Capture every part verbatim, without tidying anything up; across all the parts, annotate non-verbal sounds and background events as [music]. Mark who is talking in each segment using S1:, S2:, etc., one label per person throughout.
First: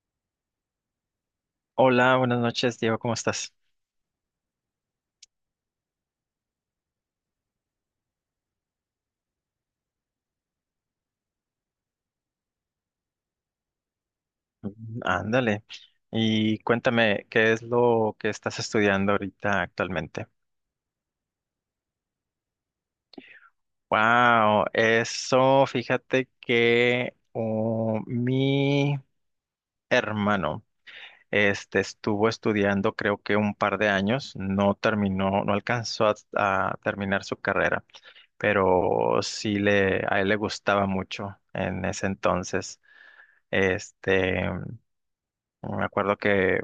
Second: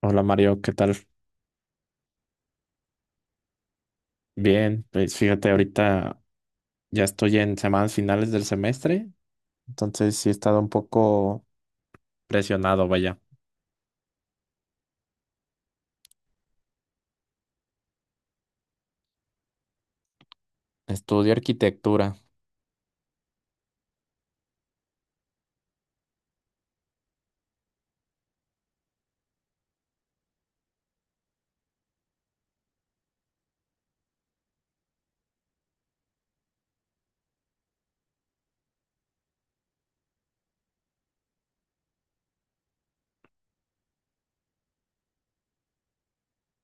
S1: Hola Mario, ¿qué tal?
S2: Hola, buenas noches, Diego, ¿cómo estás?
S1: Bien, pues fíjate, ahorita ya estoy en semanas finales del semestre, entonces sí he estado un poco presionado, vaya.
S2: Mm, Ándale. Y cuéntame, ¿qué es lo que estás estudiando ahorita actualmente?
S1: Estudio arquitectura.
S2: Wow, eso, fíjate que oh, mi hermano este, estuvo estudiando creo que un par de años, no terminó, no alcanzó a, a terminar su carrera, pero sí le, a él le gustaba mucho en ese entonces. Este, me acuerdo que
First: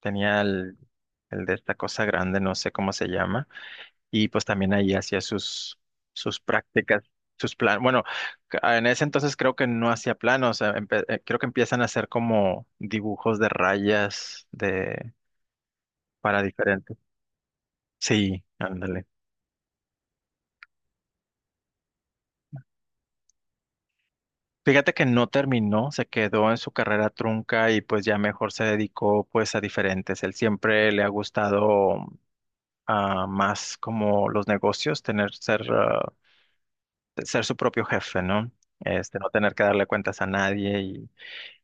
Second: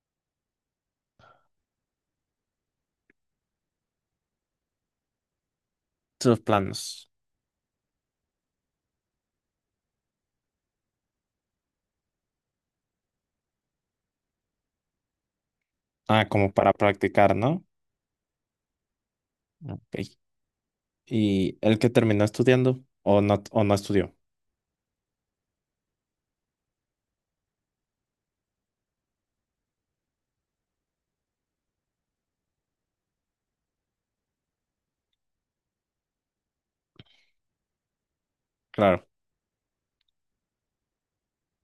S2: Tenía el, el de esta cosa grande, no sé cómo se llama, y pues también ahí hacía sus,
S1: Sus
S2: sus prácticas,
S1: planos.
S2: sus planos. Bueno, ca- en ese entonces creo que no hacía planos, eh, empe- eh, creo que empiezan a hacer como dibujos de rayas de,
S1: Ah,
S2: para
S1: como para
S2: diferentes.
S1: practicar, ¿no?
S2: Sí, ándale.
S1: Ok. ¿Y el que terminó estudiando o no, o no estudió?
S2: Fíjate que no terminó, se quedó en su carrera trunca y pues ya mejor se dedicó pues a diferentes. Él siempre le ha gustado ah, más como los negocios, tener ser ah, ser su propio jefe, ¿no?
S1: Claro.
S2: Este, no tener que darle cuentas a nadie y,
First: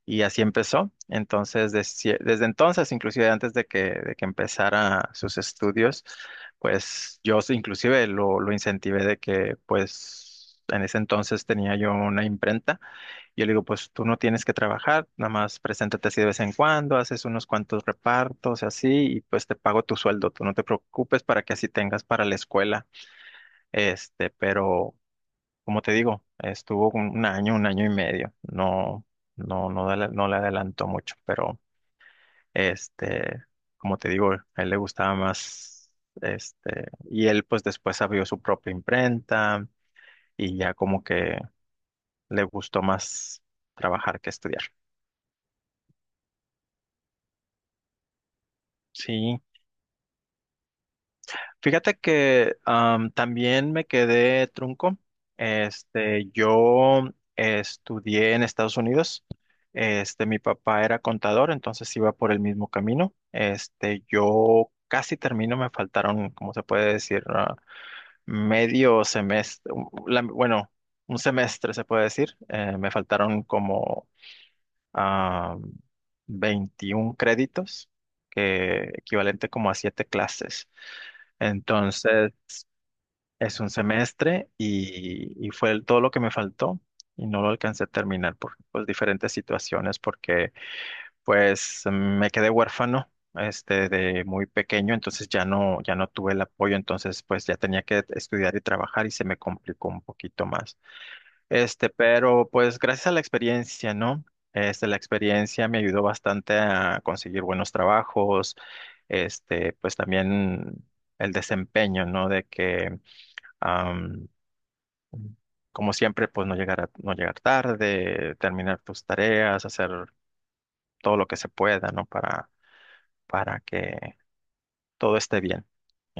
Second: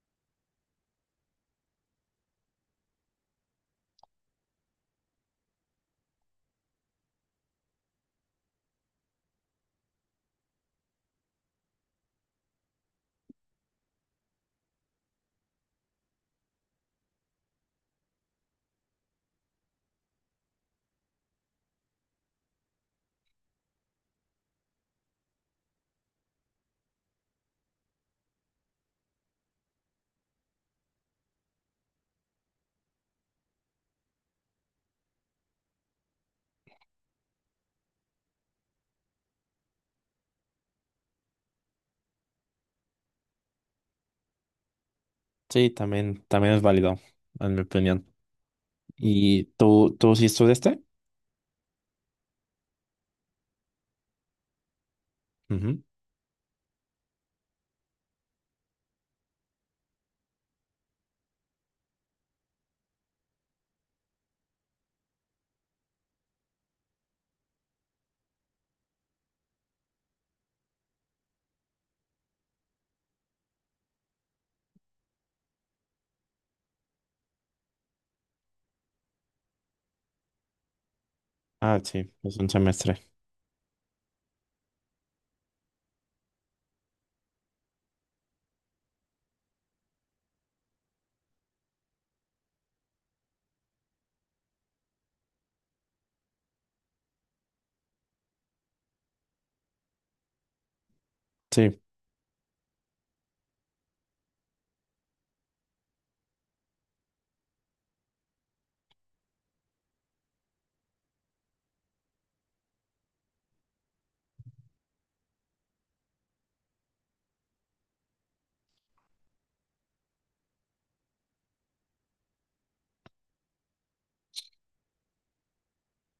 S2: y así empezó. Entonces, desde, desde entonces, inclusive antes de que, de que empezara sus estudios, pues yo s- inclusive lo, lo incentivé de que, pues, en ese entonces tenía yo una imprenta. Yo le digo, pues tú no tienes que trabajar, nada más preséntate así de vez en cuando, haces unos cuantos repartos así y pues te pago tu sueldo, tú no te preocupes para que así tengas para la escuela. Este, pero como te digo, estuvo un un año, un año y medio. No, no, no, dale- no le adelantó mucho, pero este, como te digo, a él le gustaba más, este, y él pues después abrió su propia imprenta y ya como que le gustó más trabajar que estudiar.
S1: Sí, también, también es válido, en mi opinión.
S2: Sí,
S1: ¿Y tú, tú sí estudiaste?
S2: Fíjate que am, también me quedé trunco.
S1: Ujú.
S2: Este, yo estudié en Estados Unidos. Este, mi papá era contador, entonces iba por el mismo camino. Este, yo casi termino, me faltaron, como se puede decir, Ah, medio semestre, un- la- bueno, un semestre se puede decir. Eh, me faltaron como ah, veintiún créditos, que equivalente como a siete clases.
S1: Ah, sí,
S2: Entonces,
S1: es un semestre.
S2: es un semestre y, y fue el- todo lo que me faltó y no lo alcancé a terminar por pues, diferentes situaciones porque pues me quedé huérfano este de muy pequeño, entonces ya no ya no tuve el apoyo, entonces pues ya tenía que estudiar y trabajar y se me complicó un poquito más.
S1: Sí,
S2: Este, pero pues gracias a la experiencia, ¿no? Este, la experiencia me ayudó bastante a conseguir buenos trabajos, este, pues también el desempeño, ¿no? De que como siempre, pues no llegar a- no llegar tarde, terminar tus tareas, hacer todo lo que se pueda, ¿no? Para, para que todo esté bien,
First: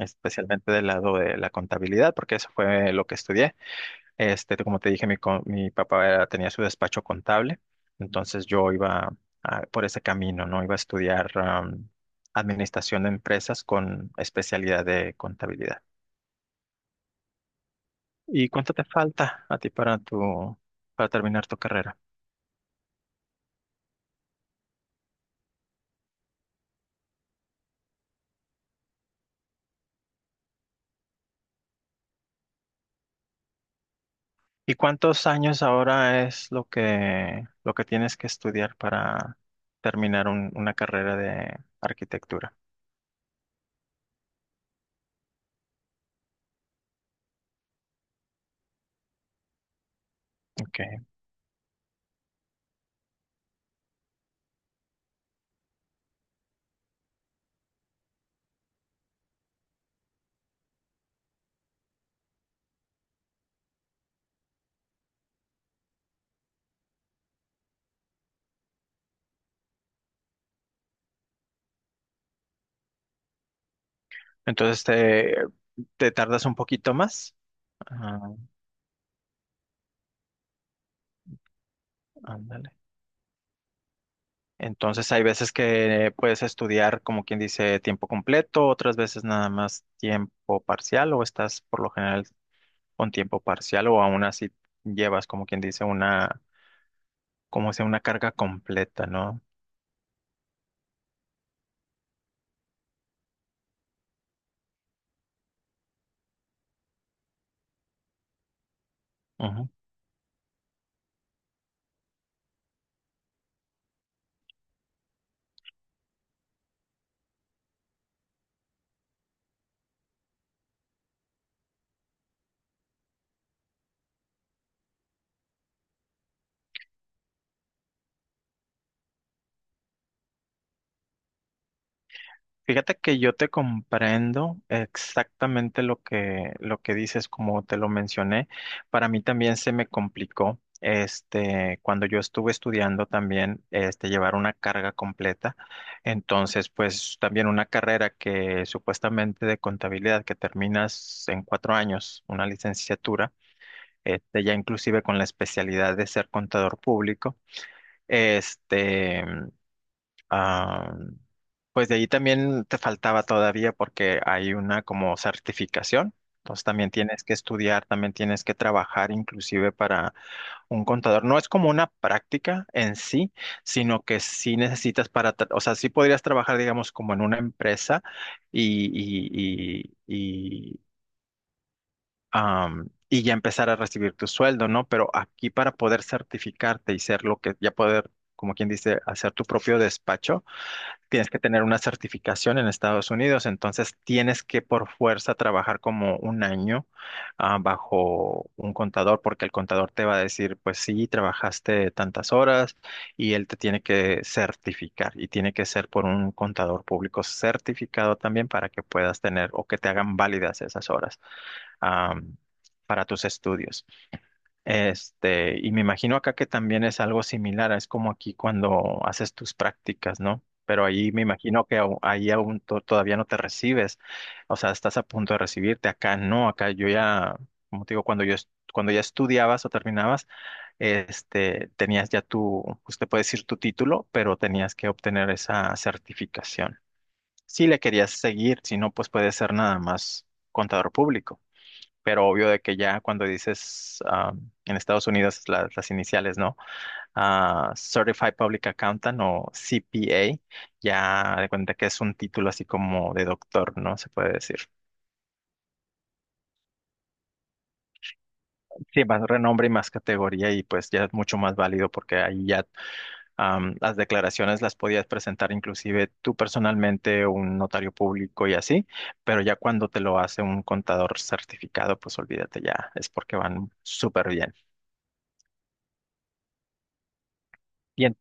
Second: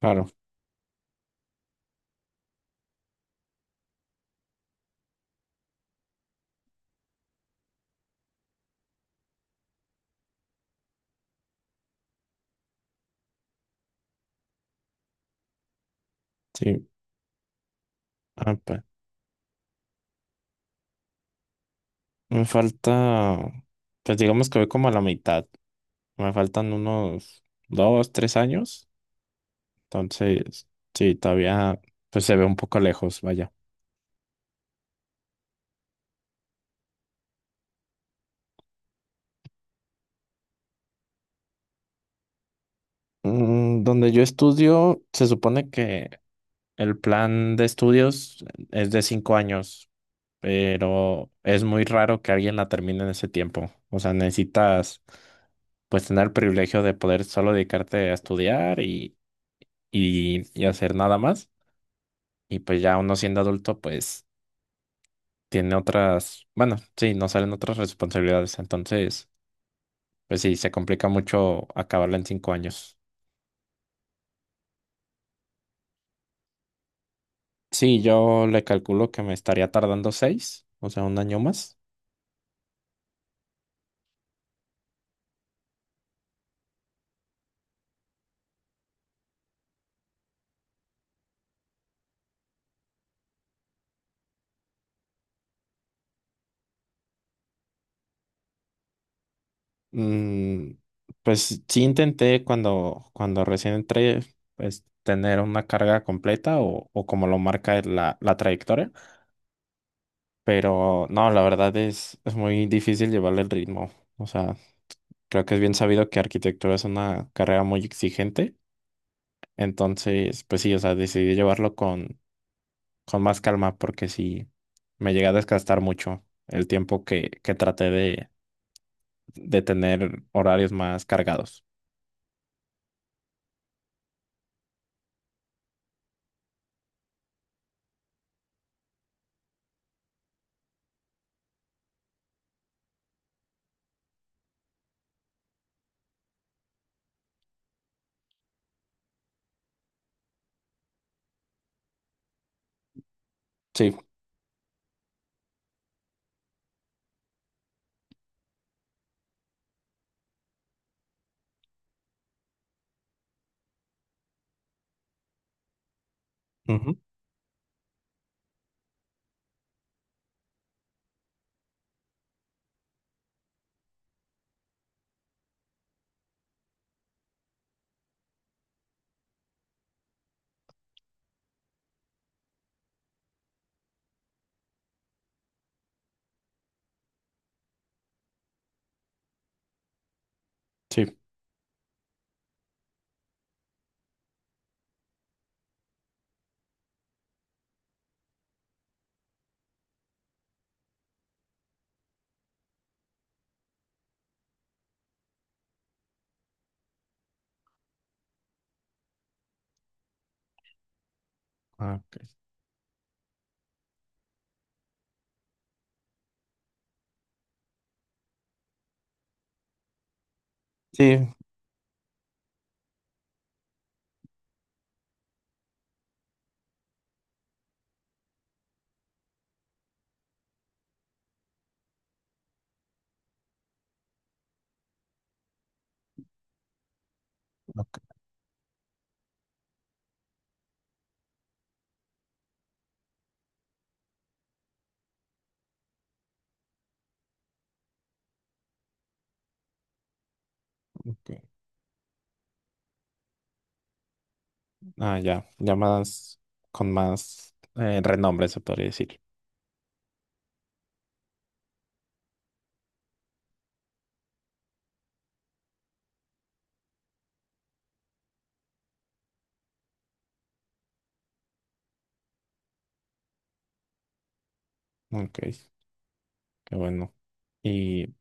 S1: claro.
S2: del lado de la contabilidad, porque eso fue lo que estudié. Este, como te dije, mi, co- mi papá era- tenía su despacho contable, entonces yo iba a- por ese camino, ¿no? Iba a estudiar am, administración de empresas con especialidad de contabilidad.
S1: Sí.
S2: ¿Y
S1: Ah,
S2: cuánto
S1: pues.
S2: te falta a ti para tu, para terminar tu carrera?
S1: Me falta, pues digamos que voy como a la mitad. Me faltan unos dos, tres años. Entonces, sí, todavía pues se ve un poco lejos, vaya.
S2: ¿Y cuántos años ahora es lo que, lo que tienes que estudiar para terminar un- una carrera de arquitectura?
S1: Mm, donde yo estudio, se supone que el plan de estudios es de cinco años,
S2: Okay.
S1: pero es muy raro que alguien la termine en ese tiempo. O sea, necesitas pues tener el privilegio de poder solo dedicarte a estudiar y, y, y hacer nada más. Y pues ya uno siendo adulto, pues tiene otras, bueno, sí, no salen otras responsabilidades, entonces, pues sí, se complica mucho acabarla en cinco años.
S2: Entonces te, te tardas un poquito más.
S1: Sí,
S2: Ah,
S1: yo le calculo que me estaría tardando seis, o sea, un año más.
S2: ándale. Entonces hay veces que puedes estudiar, como quien dice, tiempo completo, otras veces nada más tiempo parcial, o estás por lo general con tiempo parcial, o aún así llevas, como quien dice, una, como sea, una carga completa, ¿no?
S1: Mm, pues sí intenté cuando, cuando recién entré, pues tener una carga completa o, o como lo marca la, la trayectoria,
S2: Ujú.
S1: pero no, la verdad es, es muy difícil llevarle el ritmo. O sea, creo que es bien sabido que arquitectura es una carrera muy exigente. Entonces, pues sí, o sea, decidí llevarlo con, con más calma porque sí me llegué a desgastar mucho el tiempo que, que traté de, de tener horarios más cargados.
S2: Fíjate que yo te comprendo exactamente lo que, lo que dices, como te lo mencioné. Para mí también se me complicó, este, cuando yo estuve estudiando también, este, llevar una carga completa. Entonces, pues también una carrera que supuestamente de contabilidad que terminas en cuatro años, una licenciatura,
S1: Sí.
S2: este, ya inclusive con la especialidad de ser contador público, este, ah, pues de ahí también te faltaba todavía porque hay una como certificación. Entonces también
S1: Ujú.
S2: tienes que estudiar, también tienes que trabajar inclusive para un contador. No es como una práctica en sí, sino que sí necesitas para, tra- o sea, sí podrías trabajar, digamos, como en una empresa y, y, y, y, am, y ya empezar a recibir tu sueldo, ¿no? Pero aquí para poder certificarte y ser lo que, ya poder, como quien dice, hacer tu propio despacho
S1: Sí.
S2: tienes que tener una certificación en Estados Unidos, entonces tienes que por fuerza trabajar como un año ah, bajo un contador, porque el contador te va a decir, pues sí, trabajaste tantas horas y él te tiene que certificar y tiene que ser por un contador público certificado también para que puedas tener o que te hagan válidas esas horas
S1: Ah,
S2: ah,
S1: ok.
S2: para tus estudios. Este, y me imagino acá que también es algo similar, es como aquí cuando haces tus prácticas, ¿no? Pero ahí me
S1: Sí,
S2: imagino que au- ahí aún to- todavía no te recibes, o sea, estás a punto de recibirte, acá no, acá yo ya, como te digo, cuando yo, es- cuando ya estudiabas o terminabas, este, tenías ya tu, usted puede decir, tu título, pero tenías que obtener esa certificación. Si le
S1: ok,
S2: querías seguir, si no, pues puede ser nada más contador público, pero obvio de que ya cuando dices ah, en Estados Unidos la- las iniciales, ¿no? Ah, Certified Public Accountant o C P A, ya
S1: ok.
S2: de cuenta que es un título así como de doctor, ¿no? Se puede decir.
S1: Ah, ya, ya más con más eh, renombre se podría
S2: Sí,
S1: decir.
S2: más renombre y más categoría y pues ya es mucho más válido porque ahí ya am, las declaraciones las podías presentar inclusive tú personalmente, un notario público y así, pero ya cuando te lo hace un contador certificado, pues olvídate ya, es porque van súper bien.
S1: Ok, qué bueno.
S2: Y
S1: Y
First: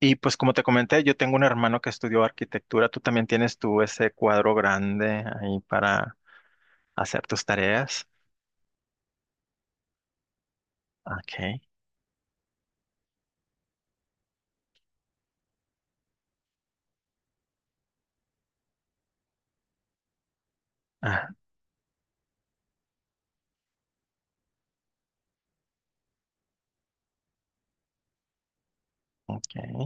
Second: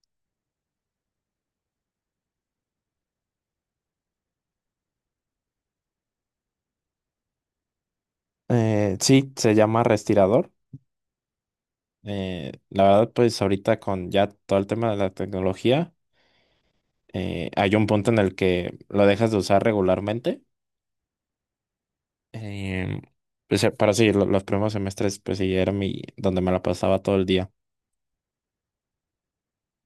S2: Y pues como te comenté, yo tengo un hermano que estudió arquitectura. Tú también tienes tú ese cuadro grande ahí para hacer tus tareas.
S1: eh, sí, se llama Restirador.
S2: Ok.
S1: Eh, la verdad, pues ahorita con ya todo el tema de la tecnología. Eh, hay un punto en el que lo dejas de usar regularmente.
S2: Ah,
S1: Eh, pues, eh, pero sí, lo- los primeros semestres, pues sí, era mi, donde me la pasaba todo el día.
S2: ok.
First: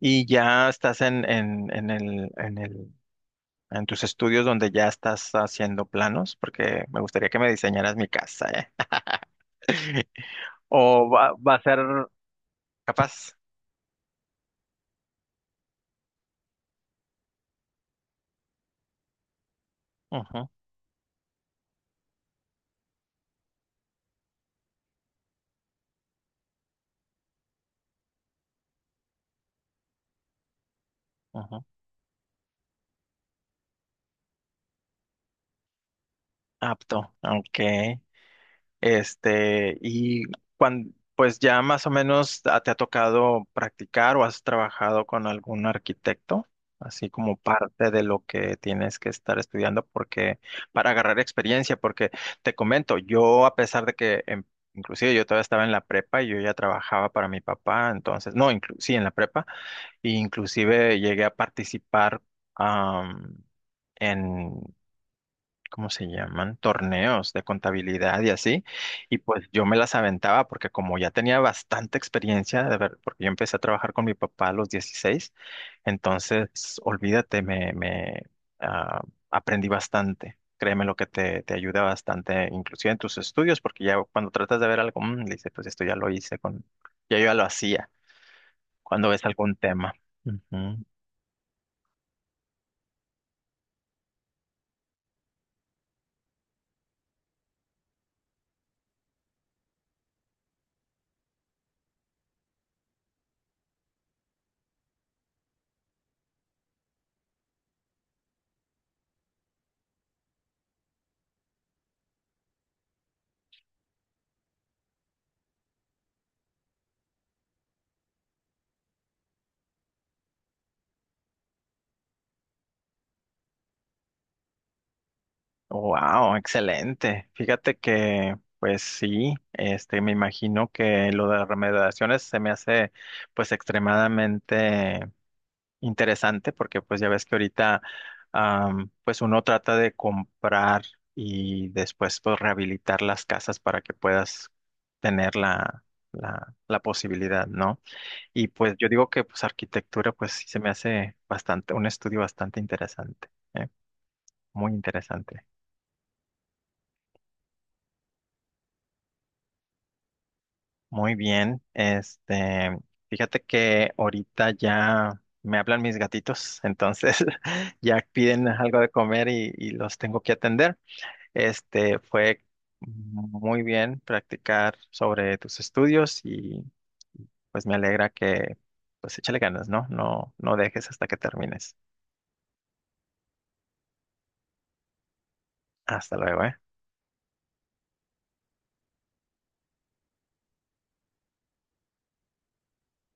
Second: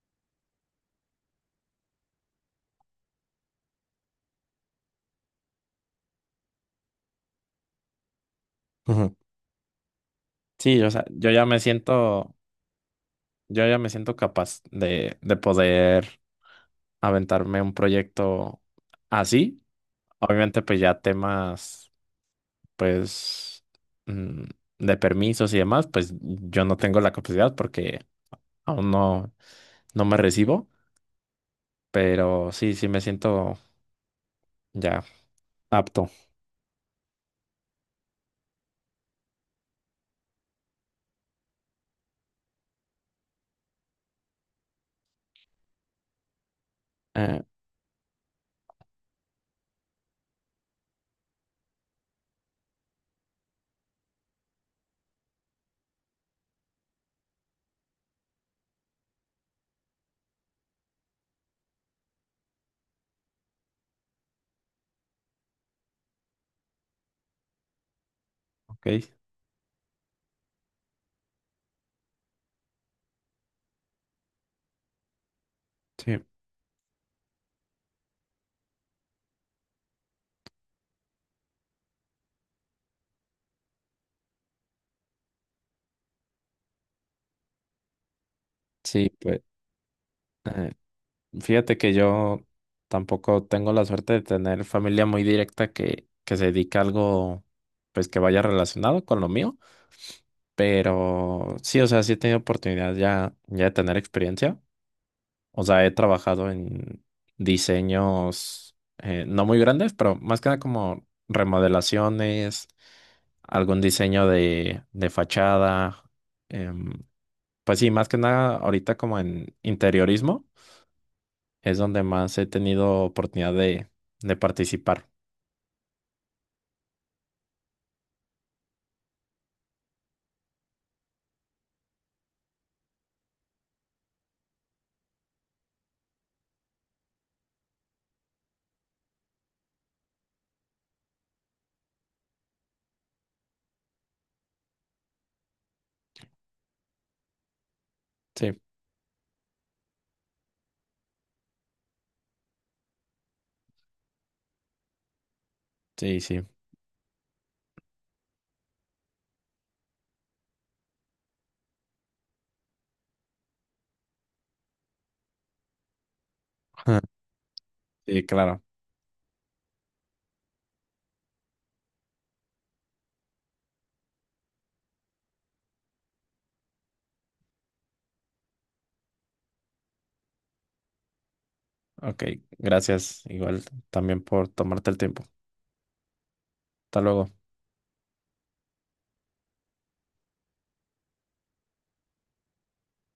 S2: Y ya estás en, en, en el, en el, en tus estudios donde ya estás haciendo planos, porque me gustaría que me diseñaras mi casa, ¿eh?
S1: Ujú.
S2: [laughs]
S1: Sí, o sea,
S2: O
S1: yo
S2: va,
S1: ya
S2: va
S1: me
S2: a ser
S1: siento,
S2: capaz.
S1: yo ya me siento capaz de, de poder aventarme un proyecto así.
S2: Ujú,
S1: Obviamente, pues ya temas, pues, mm, de permisos y demás, pues yo no tengo la capacidad porque aún no, no me recibo,
S2: ujú.
S1: pero sí, sí me siento ya apto.
S2: Apto. Ok. Este, y cuando, pues ya más o menos ah, te ha tocado practicar o has trabajado con algún arquitecto, así como
S1: Eh,
S2: parte de lo que tienes que estar estudiando porque para agarrar experiencia, porque te comento, yo a pesar de que em, inclusive yo todavía estaba en la prepa y yo ya trabajaba para mi papá, entonces, no, inclu- sí, en la prepa, e inclusive llegué a participar am, ¿cómo se llaman? Torneos de contabilidad y así.
S1: ok,
S2: Y pues yo me las aventaba porque como ya tenía bastante experiencia, de ver, porque yo empecé a trabajar con mi papá a los dieciséis.
S1: sí,
S2: Entonces olvídate, me, me ah, aprendí bastante. Créeme lo que te, te ayuda bastante, inclusive en tus estudios, porque ya cuando tratas de ver algo, mm, le dices, pues esto ya lo hice con, ya yo ya lo hacía,
S1: sí,
S2: cuando ves
S1: pues,
S2: algún tema.
S1: eh,
S2: Ujú.
S1: fíjate que yo tampoco tengo la suerte de tener familia muy directa que, que se dedica a algo, pues, que vaya relacionado con lo mío, pero sí, o sea, sí he tenido oportunidad ya, ya de tener experiencia. O sea, he trabajado en diseños eh, no muy grandes, pero más que nada como remodelaciones, algún diseño de, de fachada. em, pues sí, más que nada ahorita como en interiorismo es donde más he tenido oportunidad de, de participar.
S2: Wow, excelente. Fíjate que, pues sí, este, me imagino que lo de las remediaciones se me hace, pues, extremadamente interesante, porque, pues, ya ves que ahorita, am, pues, uno trata de comprar y después, pues, rehabilitar las casas para que puedas tener la, la, la posibilidad, ¿no? Y,
S1: Sí,
S2: pues, yo digo que, pues, arquitectura, pues, sí se me hace bastante, un estudio bastante interesante, ¿eh? Muy interesante.
S1: sí, sí.
S2: Muy bien, este, fíjate que ahorita ya me hablan mis gatitos, entonces
S1: [laughs]
S2: [laughs] ya
S1: Sí,
S2: piden
S1: claro.
S2: algo de comer y, y los tengo que atender. Este, fue muy bien practicar sobre tus estudios y pues me alegra que pues échale ganas, ¿no? No, no dejes hasta que termines.
S1: Ok, gracias igual también por tomarte el tiempo.
S2: Hasta luego, ¿eh?
S1: Hasta luego.